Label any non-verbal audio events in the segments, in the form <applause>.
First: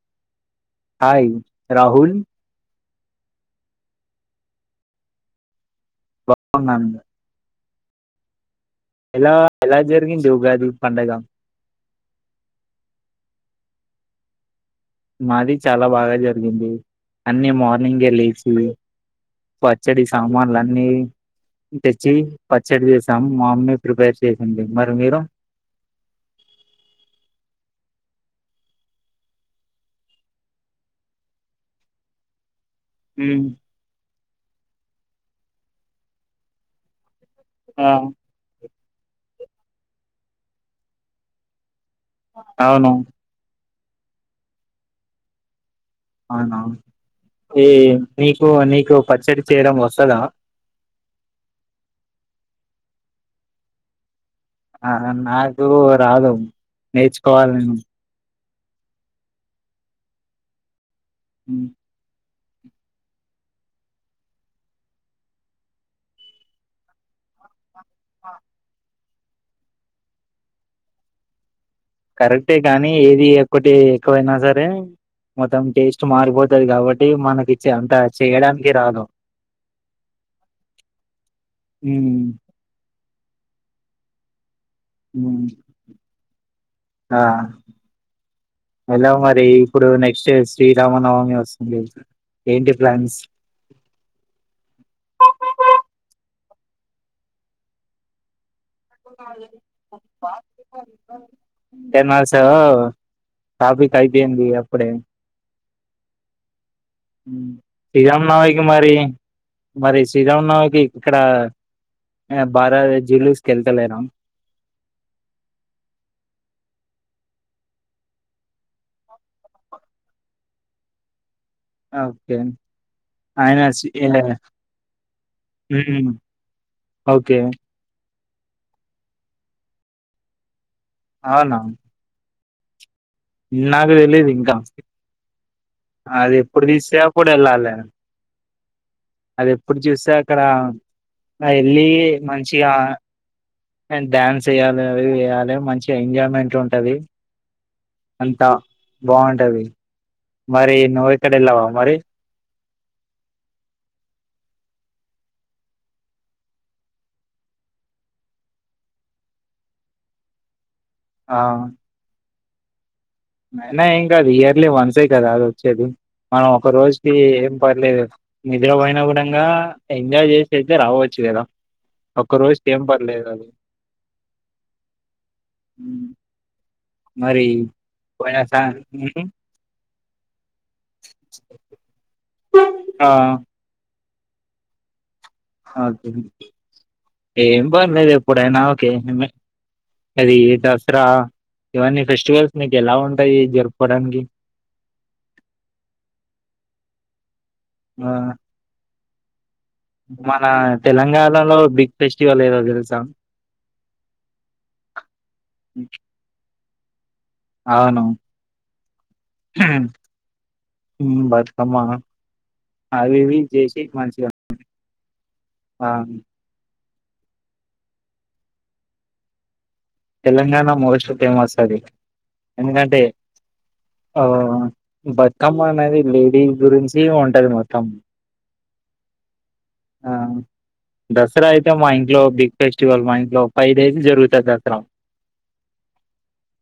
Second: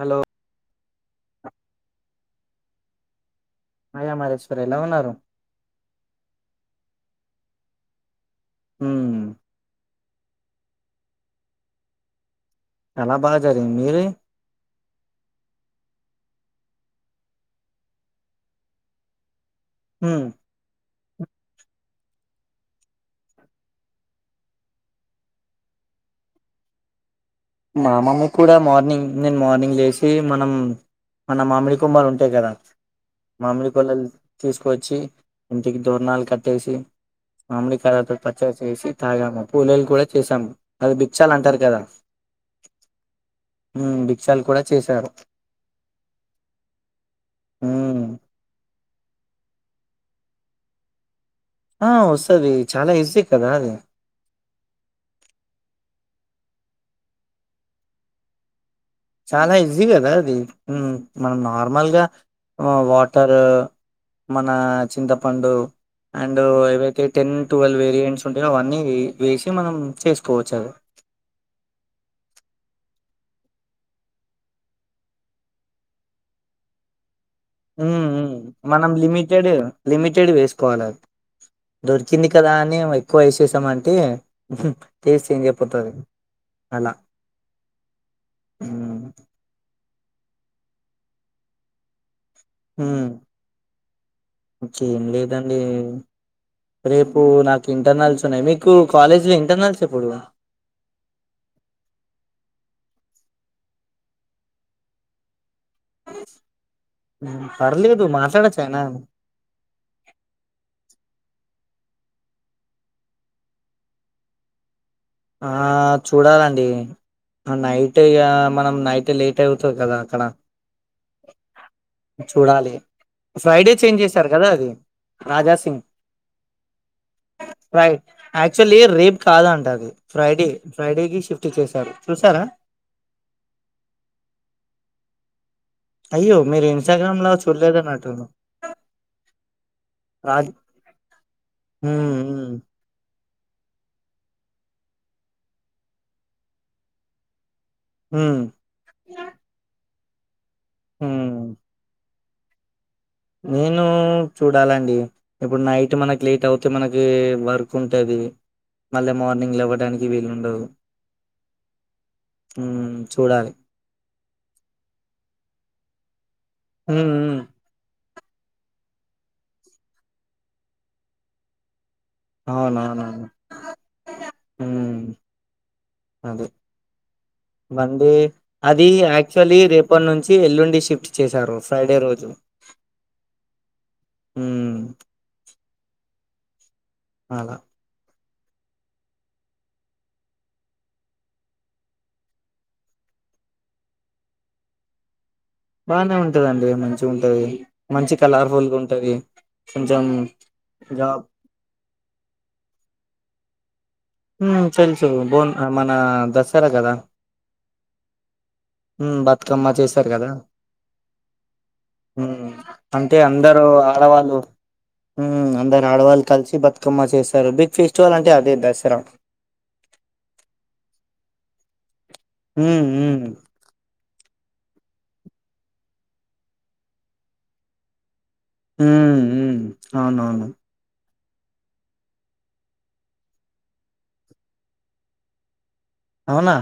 Hello hi Rahul మాయా మారశ్వర ఎలా ఉన్నారు న హ్మ్ ఎలా ఎలా జరిగింది ఉండ ండి ‌ ‌ఉగాది పండగ చాలా బాగా జరిగింది మీరు మాది చాలా బాగా జరిగింది అన్నిీ మార్నింగ్ే లేచి పచ్చడి హ్మ్ సామాన్లు అన్నీ తెచ్చి పచ్చడి చేసాం మా మమ్మీ ప్రిపేర్ చేసింది మరి మీరు మామమ్మ కూడా మార్నింగ్ నేను మార్నింగ్ లేసి మనం మన మామిడి కుమ్మలు ఉంటాయి కదా మ్మ్. మామిడి కొలా తీసుకవచ్చి ఇంటికి దోరణాలు కట్టేసి మామిడి ఆ కాయలతొపచ్చడి చేసి తాగామ్మా పూలేలు కూడా చేసాము అది బిక్షాలు అంటారు కదా <unintelligible> అవును భిక్షాలు కూడా చేశారు అవునా ఏ హ్మ్ నీకు నీకో పచ్చడి చేయడం వస్తుదా ఆ వస్తుంది చాలా ఈజీ కదా అది ఆ నాకు రాదు నేర్చుకోవాలి నేను చాలా ఇజీ కదా అది మనం నార్మల్ గా వాటర్ మన చింతపండు అండ్ ఏవైతే టెన్ ట్వెల్వ్ పంట్స్ ఉంటాయి అవన్నీ వేసి మనం చేసుకోవచ్చు అది కరెక్టే కానీ ఏది ఒక్కటి ఎక్కువైనా సరే మొత్తం టేస్ట్ మారిపోతది కాబట్టి మనకు మ్ మ్ మనం లిమిటెడ్ లిమిటెడ్ వేసుకోవాలి హ్మ్. దొరికింది కదా అని పోయేసేసాం అంటే అలా ఆ హ్మ్ ఎలా మరి ఇప్పుడు నెక్స్ట్ శ్రీరామన్ నవాంగ వం <unintelligible> హ ఇకేం లేదండి రేపు నాకు ఇంటర్నల్స్ ఉన్నాయి మీకు కాలేజ్ లో ఇంటర్నల్స్ ఎప్పుడు ఎన్ మా సో కాఫీ కాయిపోయింది అప్పుడే ఉమ్, పర్లేదు శ్రీరామనమికి మాట్లాడొచ్చానా మరి మరి శ్రీరామనమికి ఇక్కడ ఆయన బారా జీలుస్ కళ్తలేరా ఆ చూడాలండి నైట్ మనం నైట్ లేట్ అయివుతుంది కదా అక్కడ ఓకే చూడాలి ఆయన ఫ్రైడే సి చేంజ్ చేశారు కదా అది రాజాసింగ్ హ్మ్. ఓకే ఫ్రై యాక్చుల్లీ రేపు కాదంట అది ఫ్రైడే ఫ్రైడే కి షిఫ్ట్ అవునా చేశారు చూసారా నాకు తెలీదు ఇంకా అయ్యో అది ఎప్పుడు మీరు తీస్తే ఇన్స్టాగ్రామ్ లో కూడా వెళ్ళాలి చూడలేదన్నట్టు అది ఎప్పుడు చూస్తే అక్కడ రాజ్ వెళ్ళి ఉమ్ ఉమ్ మంచిగా అండ్ డ్యాన్స్ ఏయాలి అవి ఇవి చెయ్యాలి మంచి ఎంజాయ్మెంట్ ఉంటది ఉమ్ అంతా బాగుంటది మరి నోక్కడ ఉమ్. ఎల్లవా మరి నేను చూడాలండి ఇప్పుడు నైట్ మనకి లేట్ అవుతే మనకి వర్క్ ఉంటుంది మళ్ళీ మార్నింగ్లు ఇవ్వడానికి వీలుండదు ఆ హ అయినా ఏం కాదు ఇయర్లీ వన్సే కదా అది వచ్చేది మనం ఒక ఉమ్ రోజుకి ఉమ్ ఏం పర్లేదు నిద్ర పోన కూడాంగా ఎంజాయ్ చేసి అయితే రావచ్చు కదా ఒక్క రోజు ఏం అవునవునవును పర్లేదు అది మరి మంది పోయిన సా అది ఉమ్, యాక్చువల్లీ రేపటి నుంచి ఎల్లుండి షిఫ్ట్ చేసారు ఫ్రైడే రోజు ఆ హ్మ్ అదే అలా ఏం పనిలేదు ఎ ఎప్పుడైనా ఓకే <unintelligible> అది దసరా ఇవన్నీ ఫెస్టివల్స్ మీకు ఎలా ఉంటాయి జరుపుకోడానికి బానే ఉంటదండి మంచిగ ఉంటది ఆ మంచి కలర్ఫుల్గా ఉంటది. కొంచెం మన జాబ్ తెలంగాణలో బిగ్ ఫెస్టివల్ ఏదో తెలుసా ఆ తెలుసు బోనక మన దస సరదాగా అవును ఆ బతుకమ్మ చేసారు కదా ఉమ్, బతుకమ్మ అంటే అవి ఇవి అందరు చేసి మంచిగా ఆడవాళ్ళు అందరు ఆ ఆడవాళ్ళు కలిసి బతుకమ్ కమ్మ చేశారు బిగ్ ఫెస్టివల్ అంటే అదే దసరా తెలంగాణ మోస్ట్ ఫేమస్ అది ఈ ఈ ఓ బతుకమ్మ అనేది లేడీ గురించి ఉంటది మొత్తం మ్ మ్ ఆ అవునా అవును దసరా అయితే మా ఇంట్లో బిగ్ ఫెస్టివల్ మా ఇంట్లో ఫైవ్ డేస్ జరుగుతంది దసరా అవునా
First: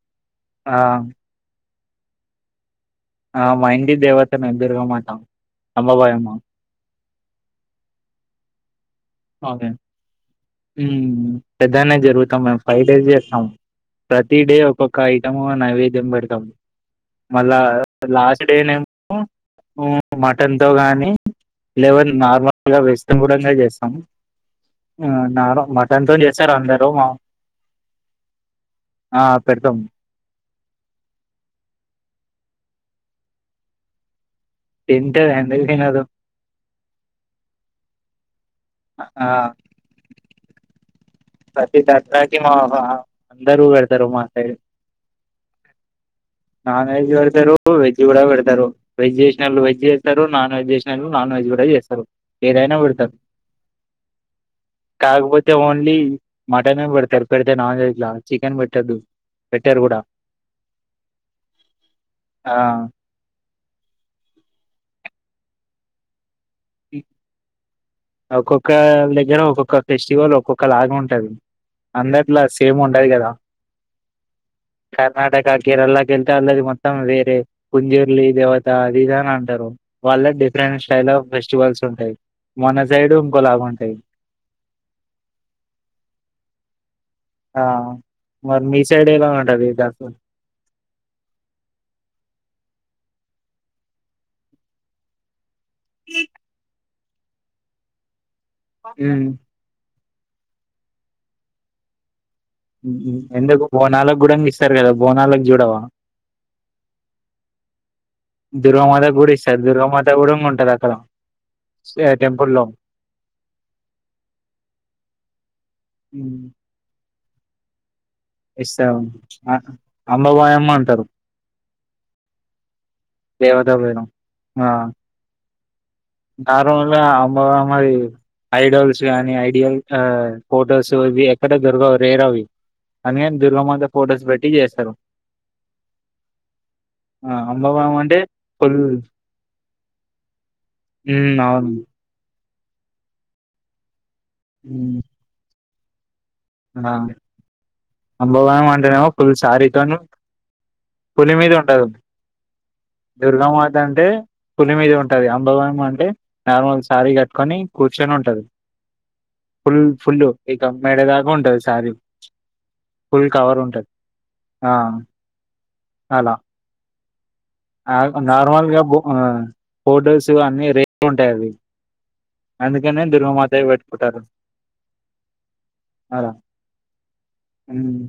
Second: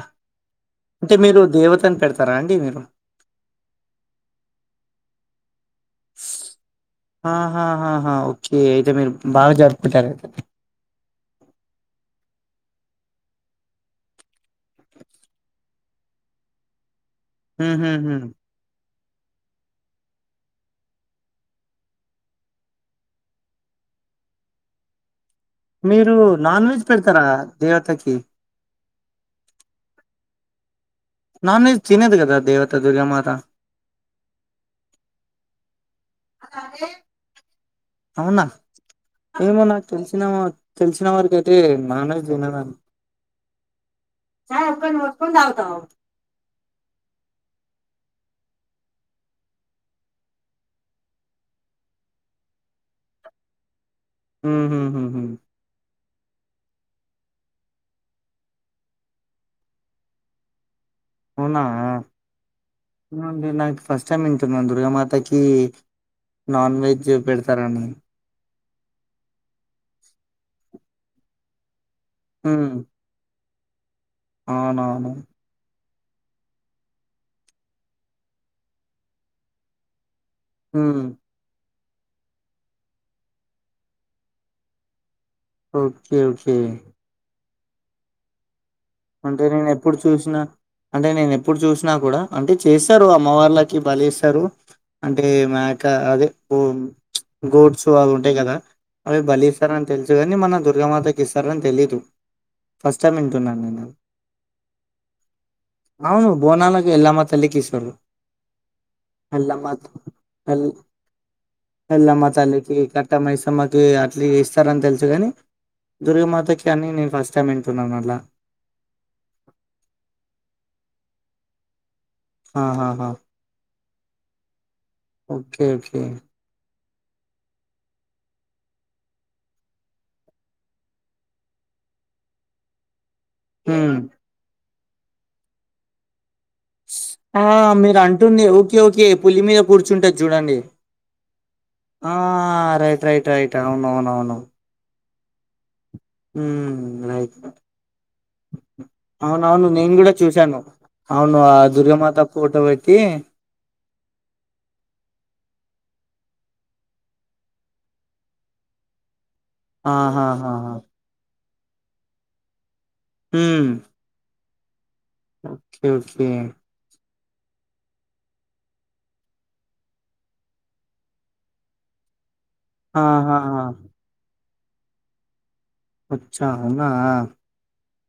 ఆ అంటే మీరు దేవత తని పెడతారా అండి మీరు ఆ మా ఇంటి దేవత మేం దుర్గము అంటాం హ హా హ ఓ ఏ మీరు బాగా జరుపుకుంటారు మ్ పొద్దనే జరుగుతాం మేము ఫైవ్ డేస్ చేస్తాము ప్రతి డే ఒక్కొక్క ఐటం నైవేద్యం పెడతాం. మళ్ళ హ్మ్ హ్మ్ హ్మ్ లాస్ట్ డే నెం ఉ మటన్ తో గాని లేవెన్ నార్మల్గా వెజిటెబుల్ అన్న చేస్తాం. ఆ మీరు నాన్ వెజ్ పెడతారా దేవతకి ఆ పెడతాం నాన్వెజ్ తినదు కదా దేవతా దుర్గ మాత తింటది ఎందుకు తినదు అవునా ఆ ఏమో నాకు తెలిసిన తెలిసిన వరకయితే నాన్వెజ్ తినదు. దరుగు <unintelligible> దూరమా సై నూతాగుతావ్ నాన్ వెజ్ పెడతారు వెజ్ కూడా పెడతారు వెజ్ చేసినోళ్లు వెజ్ చేస్తారు నాన్ వెజ్ చేసినోళ్లు నాన్ వెజ్ కూడా చేస్తారు ఏదైనా పెడతారు. ఉహుహుహు కాకపోతే ఓన్లీ మటన్ పెడతారు పెడితే నాన్ వెజ్లా చికెన్ పెట్టదు పెట్టారు కూడా అవునా ఆ <unintelligible> ఫస్ట్ టైమ్ వింటున్నాను దుర్గామాతకి నాన్ వెజ్ పెడతారనేది ఒక్క దగ్గర ఒక్కొక్క ఫెస్టివల్ ఒక్కొక్క లాగా ఉంటది అందట్లా ఉమ్ సేమ్ ఉండదు కదా అవునవును కర్ణాటక కేరళ <unintelligible> వాళ్ళది మొత్తం వేరే కుంజూర్లి దేవత అదిదాని అంటారు. వాళ్ళ డిఫరెంషా ఉమ్ లో బెస్ట్ కల్సి ఉంటాయి మన సైడ్ ఇంకో లాగా ఉంటాయి. ఓకే ఓకే ఆ మరి మీ సైడ్ ఎలా అంటే ఉంటది నేను ఎప్పుడు దసరా? చూసినా అంటే నేను ఎప్పుడు చూసినా కూడా అంటే చేస్తారు అమ్మవళ్ళకి బలి ఇస్తారు అంటే మా కా అదే గోట్స్ కవల టె కదా అదే ఉమ్, బలీసర అంత తెలుసు కాని మన దుర్గమాతకి ఇస్తారని తెలీదు హ్మ్ ఫస్ట్ హు టైం వింటున్నాను ఎందుకు నేను అది. బోనాలకు కూడా ఇస్తారు కదా బోనాలకు చూడవా అవును బోనాలకి ఎల్లమ్మ తల్లికి దుర్గామాత కూడా ఇస్తారు దుర్గామాత కూడా ఇస్తారులమ్మల్ ఉంటది అక్కడ ఎల్లమ్మ టెంపుల్ లో తల్లికి కట్టమ్మైసమ్మకి అట్ల ఇస్తారని తెలుసు కాని దుర్గమాతకి అని నేను ఫస్ట్ చమ్మీన్ తుం నల్ ఇస్తా అంబబయిమ్మ అంటారు ఆహాహా దేవత పోయినం ఆ మ్మ్ మ్మ్ అమ్మమ్మరి ఐడల్స్ కానీ ఐడియల్ ఫొటోస్ ఇవి ఎక్కడ దొరగవు రేర్ అవి అని దుర్గమత హ్మ్ ఫోటోస్ పెట్టి చేస్ తరు ఆ మీరు అంటుంది ఓకే ఫుల్ ఓకే పుల్లి మీద కూర్చుంటది చూడండి మ్ అవును ఆ రైట్ రైట్ రైట్ అవున అవునవును మ్మ్ అణా హ్మ్ రైట్ అంబవయం అంటేనేమో ఫుల్ అవునవును నేను శారీతోను కూడా చూశాను. పులి అవును మీద ఆ ఉండదు. దుర్గామాత ఫోటో పెట్టి దుర్గామాత అంటే పులి మీద ఉంటది అంబవయం అంటే. నార్మల్ శారీ కట్టుకొని కూర్చొని ఉంటది ఫుల్ ఫుల్లు ఆహాహా ఇ మేడేదా ఉంటది సారీ ఫుల్ కవర్ హ్మ్ ఉంటది ఆ ఓకే ఓకే అలా ఆ నార్మల్గా భూ ఆ ఫొటోస్ అన్ని రేట్లు ఉంటాయి అవి అందుకనే ఆహాహా దుర్గమాతవి వేట్కుంటారు అచ్చా అవునా ఉమ్.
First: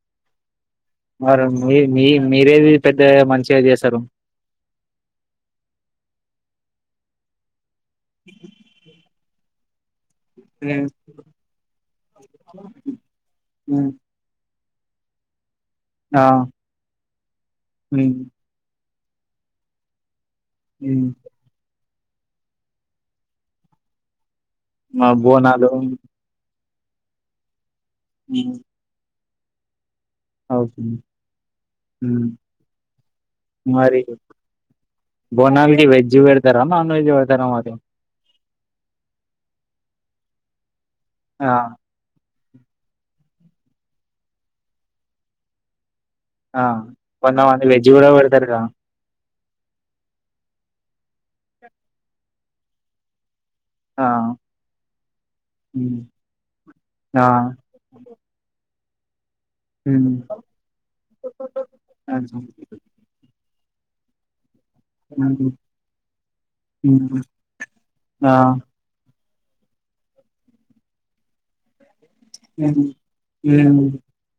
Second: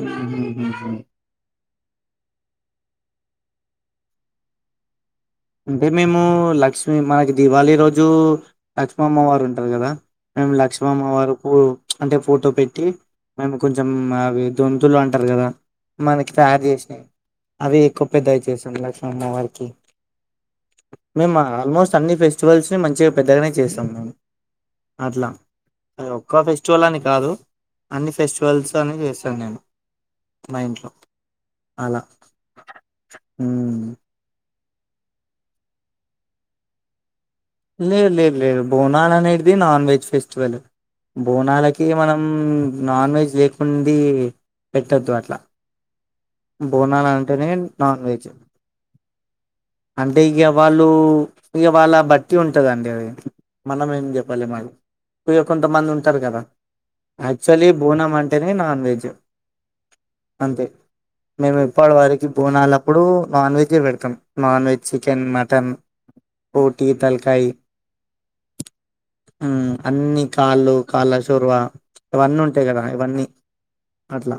మ్ హుమ్ ఉహుమ్ మరి మీ మీ మీరేది పెద్ద మంచిగాది చేస్తారు అంటే మేము లక్ష్మి మనకి దివాళి రోజు జు లక్ష్మమ్మవారు ఉంటారు కదా మేము లక్ష్మమ్మ వారుకు అంటే ఫోటో పెట్టి మేము కొంచెం అవి తొంతులు అంటారు కదా ఆ మనకి తయారు చేసినా అవి ఎక్కువ పెద్దవి చేస్తాము అమ్మవారికి మేమ్ ఆల్మోస్ట్ అన్ని ఫెస్టివల్స్ ని మంచిగా పెద్దగానే చేస్తాం మేము మా బోన్లు చాలని కాదు అన్ని ఫెస్టివల్స్ అని చేస్తారు తనేను అవుతుంది ఉమ్ ఉమ్. మరి బోనాలు కి వెజ్ వెడతారా నాన్ వెజ్ పెడతా లేదు లేదు లేదు బోనాలు అనేది నాన్ వెజ్ ఫస్ చూవలె ఆ బోనాలకి మనం ఉమ్ నాన్ వెజ్ లేకుండా పెట్టొద్దు అట్లా ఆ బోనాలు కొంద అంటేనే అంది వెజ్ నాన్ కూడా పెడతారుద అంటే ఇక వాళ్ళు ఇక వాళ్ళ బట్టి ఉంటదండి అది మనమేం ఆ జెప్పాలి మరి ఇగ కొంతమంది ఉమ్, ఉంటారు గదా, ఆ యాక్చువల్లీ బోనం అంటేనే నాన్ వె చెప్ మ్మ్ కా మేము ఎప్పడి వరికి బోనాల అప్పుడు వ నాన్ వెెజే వెడతాం నాన్ వెజ్ చికెన్ మటన్ బోటి తలకాయ్ ఆ ఉమ్ అన్ని కాళ్ళు కాళ్ళ చొరువ ఇవన్నీ ఉంటాయి కదా ఉమ్. ఇవన్నీ అట్లా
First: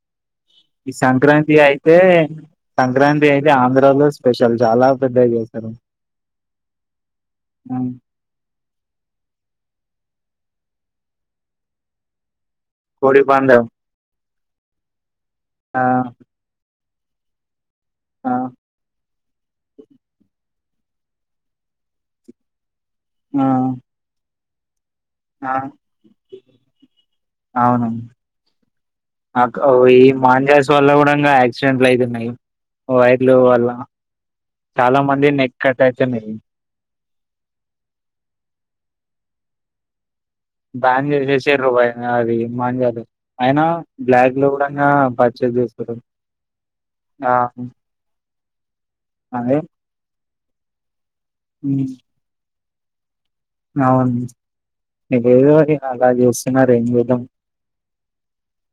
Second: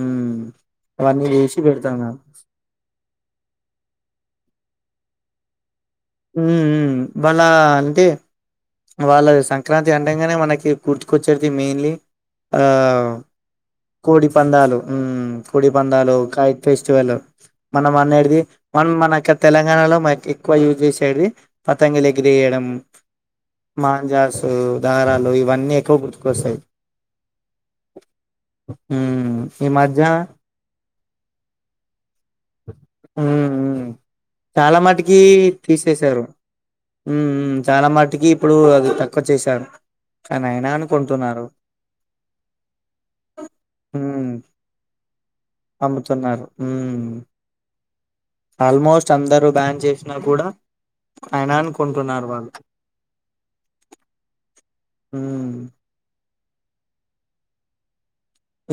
ఉమ్ ఈ అవన్నీ సంక్రాంతి చేసి అయితే పెడతాము సంక్రాంతి అయితే ఆంధ్రాలో స్పెషల్ చాలా పెధగా చీతారు ఉ ఉమ్మ్ భళా అంటే వాళ్ళ ద సంక్రాంతి అంటంగానే మనకి గుర్చుకొచ్చేది మెయిన్లీ ఆ కోడి పందెం కోడి ప్పందాలు మ్మ్ కుడి ఆ పందాలు కాయత్తేస్ చ్చువల్లో మనం ఆ అనేడిది మన్ మనకి ఆ తెలంగాణలో మట్టి ఎక్కువ యూజ్ చేసేది పతంగిలు ఎగిరేయడం ఆ మాంజాస్ ఓ దారాలు ఆ ఇవన్నీ ఎక్కువ గుర్తుకొస్తాయ్, అవును మ్మ్ ఈ మధ్య డంగా యాక్సిడెంట్లు అయితున్నయ్ మ్మ్ హ్మ్ చాలా మటుకి మంది నెక్ కట్ తీసేసారు, అయితున్నాయి మ్మ్ హ్మ్ చాలా మటుకి ఇప్పుడు అది తక్కు క్కువ చేశారు కానీ అయినా బ్యాన్ అనుకుంటున్నారు. చేసేసిర్రు ఐనా అది మాంజాలు అయినా హ్మ్. బ్లాక్ లో కూడా ఇంగా పర్చేజ్ చేసుకుంటురు అమ్ముతున్నారు. హ్మ్. ఆ, ఉమ్ ఆల్మోస్ట్ అందరూ బ్యాన్ చేసినా కూడా అయినాన్ కుంటున్నారు వాళ్ళు అవున్ ఉమ్ నాకేదోటి అలా జేస్ చ్చిన్నారు ఏం జేద్దాం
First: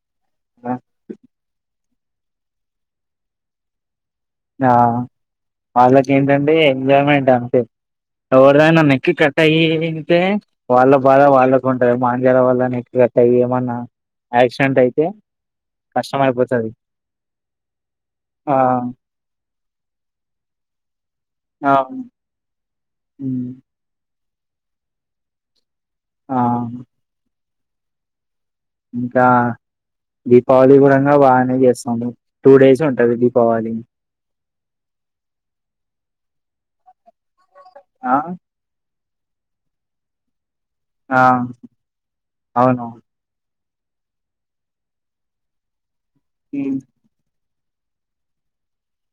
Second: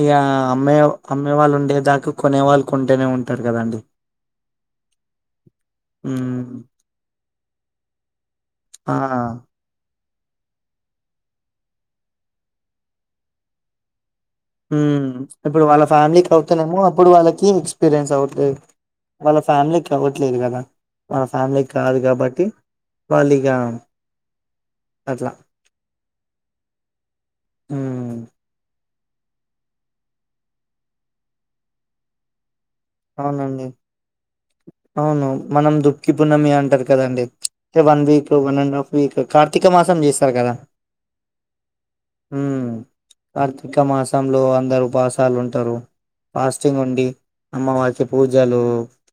ఇగ అమ్మయి అమ్మే వాళ్ళు ఉండేదాక్ కు కొనే వాళ్ళు కొంటనే ఉంటారు కదండి ఆ వాళ్ళకి ఉమ్ ఏంటంటే ఎంజాయ్మెంట్ అంతే, ఎవరిదైనా ఆ నెక్కి కట్ అయ్యి. తే వాళ్ళ బాధ వాళ్ళకు ఉంటయి, మాం చదవాళ్ళన్ ఎక్క్క గట్టా ఏమన్నా. యాక్సిడెంట్ అయితే హుమ్ ఇప్పుడు వాళ్ళ కష్టం ఫ్యామిలీకి అయిపోతది అవుతునేమో, అప్పుడు వాళ్ళకి ఎక్స్పీరియన్స్ అవుద్ది. ఆ వాళ్ళ ఫ్యామిలీకి కావ్వట్లేదు కదా వాళ్ళ ఫ్యామిలీ ఆ కాదు కాబట్టి వాళ్ళు ఇగ ఉమ్, అట్లా ఆ హ్మ్ ఇంకా దీపావళి కూడాంగా బాగానే చేస్తాం టూ డేస్ ఉంటది అవునండి దీపావళి అవును మనం దుఃఖి పున్నమి అంటారు కదండి చ్చే వన్ ఆ వీక్ లో వన్ అండ్ హఫ్ మీక్క కార్తీక మాసం చేస్తారు కదా ఆ అవునవున్ ర్తీక మాసంలో అందరూ ఉపాసాలు ఉంటరు పాస్టింగ్ ఉండి అమ్మ వారికి పూజలు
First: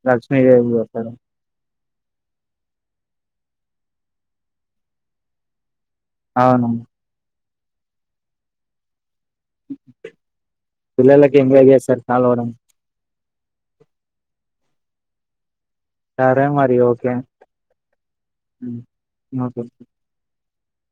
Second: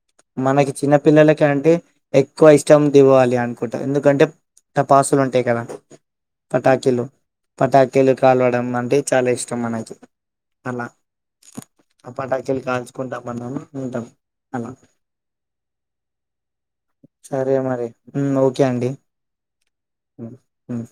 లక్ష్మీదేవి మనకి చేస్తారు చిన్నపిల్లలకి అంటే ఎక్కువ ఇష్టం దివ్వాలి అనుకుంటా ఎందుకంటే టపాసులు ఉంటాయి కదా అవును పటాసులు పటాకిలు కాలవడం అంటే చాలా ఇష్టం మనకి అలా పిల్లలకి ఎంజాయ్ చేస్తారు ఆ కలవడం పటాకిలి కాల్చ్ దా మనం ముందాం అన్నా సరే మరి ఓకే మరి ఉమ్, మ్ ఓక్ హ్మ్